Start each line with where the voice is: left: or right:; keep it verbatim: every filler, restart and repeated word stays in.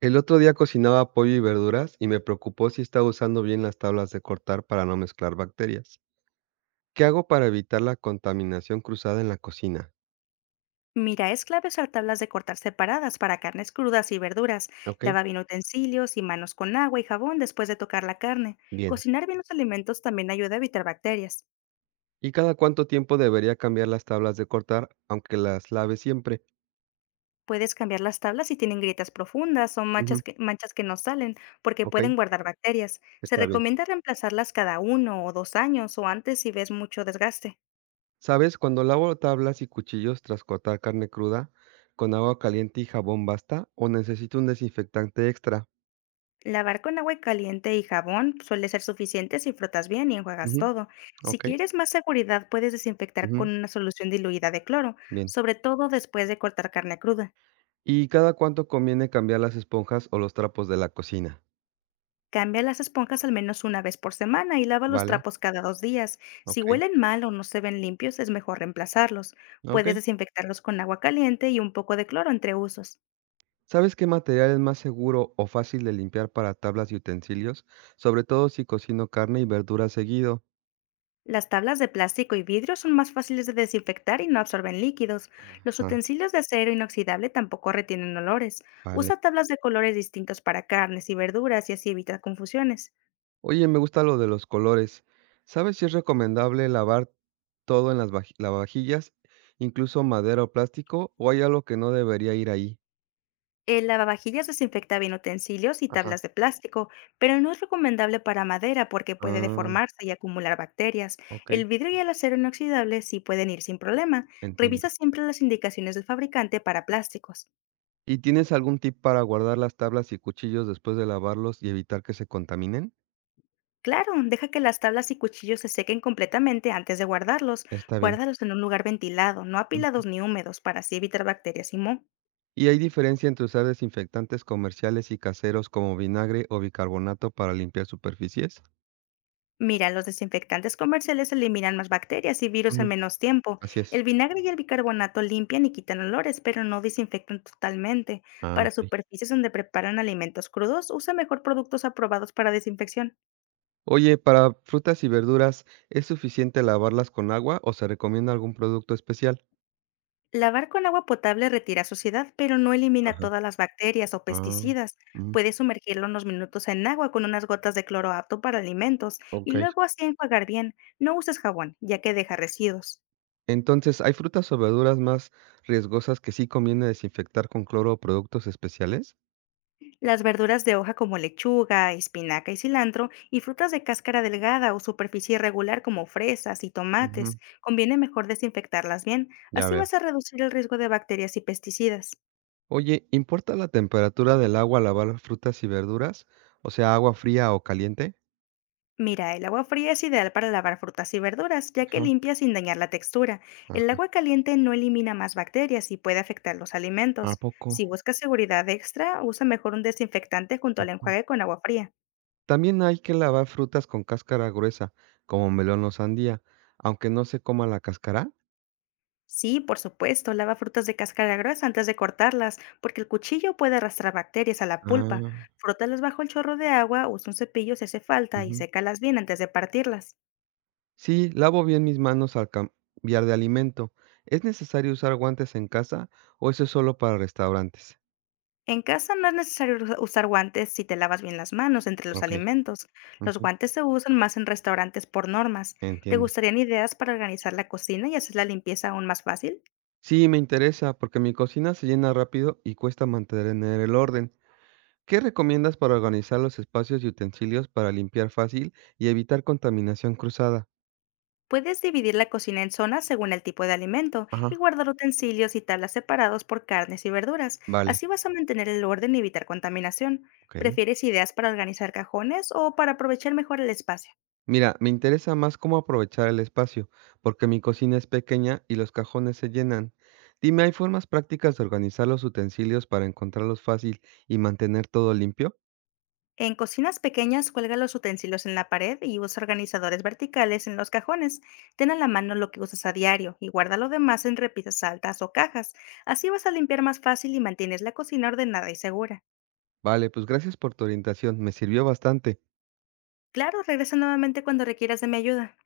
right: El otro día cocinaba pollo y verduras y me preocupó si estaba usando bien las tablas de cortar para no mezclar bacterias. ¿Qué hago para evitar la contaminación cruzada en la cocina?
left: Mira, es clave usar tablas de cortar separadas para carnes crudas y verduras.
right: Ok,
left: Lava bien utensilios y manos con agua y jabón después de tocar la carne.
right: bien.
left: Cocinar bien los alimentos también ayuda a evitar bacterias.
right: ¿Y cada cuánto tiempo debería cambiar las tablas de cortar, aunque las lave siempre?
left: Puedes cambiar las tablas si tienen grietas profundas o
right: Ujú,
left: manchas que, manchas que no salen, porque
right: Ok,
left: pueden guardar bacterias. Se
right: está bien.
left: recomienda reemplazarlas cada uno o dos años o antes si ves mucho desgaste.
right: ¿Sabes? Cuando lavo tablas y cuchillos tras cortar carne cruda, ¿con agua caliente y jabón basta o necesito un desinfectante extra?
left: Lavar con agua caliente y jabón suele ser suficiente si frotas bien y enjuagas
right: Ujú,
left: todo. Si
right: Ok,
left: quieres más seguridad, puedes desinfectar con
right: ujú,
left: una solución diluida de cloro,
right: bien.
left: sobre todo después de cortar carne cruda.
right: ¿Y cada cuánto conviene cambiar las esponjas o los trapos de la cocina?
left: Cambia las esponjas al menos una vez por semana y lava los
right: Vale,
left: trapos cada dos días. Si
right: okey,
left: huelen mal o no se ven limpios, es mejor reemplazarlos. Puedes
right: okey.
left: desinfectarlos con agua caliente y un poco de cloro entre usos.
right: ¿Sabes qué material es más seguro o fácil de limpiar para tablas y utensilios? Sobre todo si cocino carne y verduras seguido.
left: Las tablas de plástico y vidrio son más fáciles de desinfectar y no absorben líquidos. Los
right: Ah,
left: utensilios de acero inoxidable tampoco retienen olores.
right: vale.
left: Usa tablas de colores distintos para carnes y verduras y así evita confusiones.
right: Oye, me gusta lo de los colores. ¿Sabes si es recomendable lavar todo en las vaji lavavajillas, incluso madera o plástico, o hay algo que no debería ir ahí?
left: El lavavajillas desinfecta bien utensilios y
right: Ajá.
left: tablas de plástico, pero no es recomendable para madera porque puede
right: Ah,
left: deformarse y acumular bacterias. El
right: okey,
left: vidrio y el acero inoxidable sí pueden ir sin problema.
right: entiendo.
left: Revisa siempre las indicaciones del fabricante para plásticos.
right: ¿Y tienes algún tip para guardar las tablas y cuchillos después de lavarlos y evitar que se contaminen?
left: Claro, deja que las tablas y cuchillos se sequen completamente antes de guardarlos.
right: Está bien.
left: Guárdalos en un lugar ventilado, no
right: Ujú.
left: apilados ni húmedos, para así evitar bacterias y moho.
right: ¿Y hay diferencia entre usar desinfectantes comerciales y caseros como vinagre o bicarbonato para limpiar superficies?
left: Mira, los desinfectantes comerciales eliminan más bacterias y virus en
right: Ujú,
left: menos tiempo.
right: así es.
left: El vinagre y el bicarbonato limpian y quitan olores, pero no desinfectan totalmente.
right: Ah,
left: Para
right: ok.
left: superficies donde preparan alimentos crudos, usa mejor productos aprobados para desinfección.
right: Oye, para frutas y verduras, ¿es suficiente lavarlas con agua o se recomienda algún producto especial?
left: Lavar con agua potable retira suciedad, pero no elimina
right: Ajá.
left: todas las bacterias o
right: Ah,
left: pesticidas.
right: mm,
left: Puedes sumergirlo unos minutos en agua con unas gotas de cloro apto para alimentos y
right: ok.
left: luego así enjuagar bien. No uses jabón, ya que deja residuos.
right: Entonces, ¿hay frutas o verduras más riesgosas que sí conviene desinfectar con cloro o productos especiales?
left: Las verduras de hoja como lechuga, espinaca y cilantro y frutas de cáscara delgada o superficie irregular como fresas y tomates,
right: Ujú,
left: conviene mejor desinfectarlas bien,
right: ya
left: así
right: veo.
left: vas a reducir el riesgo de bacterias y pesticidas.
right: Oye, ¿importa la temperatura del agua al lavar frutas y verduras? O sea, agua fría o caliente.
left: Mira, el agua fría es ideal para lavar frutas y verduras, ya que
right: Ajá.
left: limpia sin dañar la textura. El
right: Ajá.
left: agua caliente no elimina más bacterias y puede afectar los
right: ¿A
left: alimentos.
right: poco?
left: Si buscas seguridad extra, usa mejor un desinfectante junto al
right: Ujú.
left: enjuague con agua fría.
right: También hay que lavar frutas con cáscara gruesa, como melón o sandía, aunque no se coma la cáscara.
left: Sí, por supuesto, lava frutas de cáscara gruesa antes de cortarlas, porque el cuchillo puede arrastrar bacterias a la pulpa.
right: Ah,
left: Frótalas bajo el chorro de agua, usa un cepillo si hace falta y
right: ujú.
left: sécalas bien antes de partirlas.
right: Sí, lavo bien mis manos al cambiar de alimento. ¿Es necesario usar guantes en casa o eso es solo para restaurantes?
left: En casa no es necesario usa- usar guantes si te lavas bien las manos entre los
right: Ok.
left: alimentos. Los
right: Ujú.
left: guantes se usan más en restaurantes por normas. ¿Te
right: Entiendo.
left: gustarían ideas para organizar la cocina y hacer la limpieza aún más fácil?
right: Sí, me interesa porque mi cocina se llena rápido y cuesta mantener el orden. ¿Qué recomiendas para organizar los espacios y utensilios para limpiar fácil y evitar contaminación cruzada?
left: Puedes dividir la cocina en zonas según el tipo de alimento
right: Ajá.
left: y guardar utensilios y tablas separados por carnes y verduras.
right: Vale,
left: Así vas a mantener el orden y evitar contaminación.
right: ok.
left: ¿Prefieres ideas para organizar cajones o para aprovechar mejor el espacio?
right: Mira, me interesa más cómo aprovechar el espacio, porque mi cocina es pequeña y los cajones se llenan. Dime, ¿hay formas prácticas de organizar los utensilios para encontrarlos fácil y mantener todo limpio?
left: En cocinas pequeñas, cuelga los utensilios en la pared y usa organizadores verticales en los cajones. Ten a la mano lo que usas a diario y guarda lo demás en repisas altas o cajas. Así vas a limpiar más fácil y mantienes la cocina ordenada y segura.
right: Vale, pues gracias por tu orientación, me sirvió bastante.
left: Claro, regresa nuevamente cuando requieras de mi ayuda.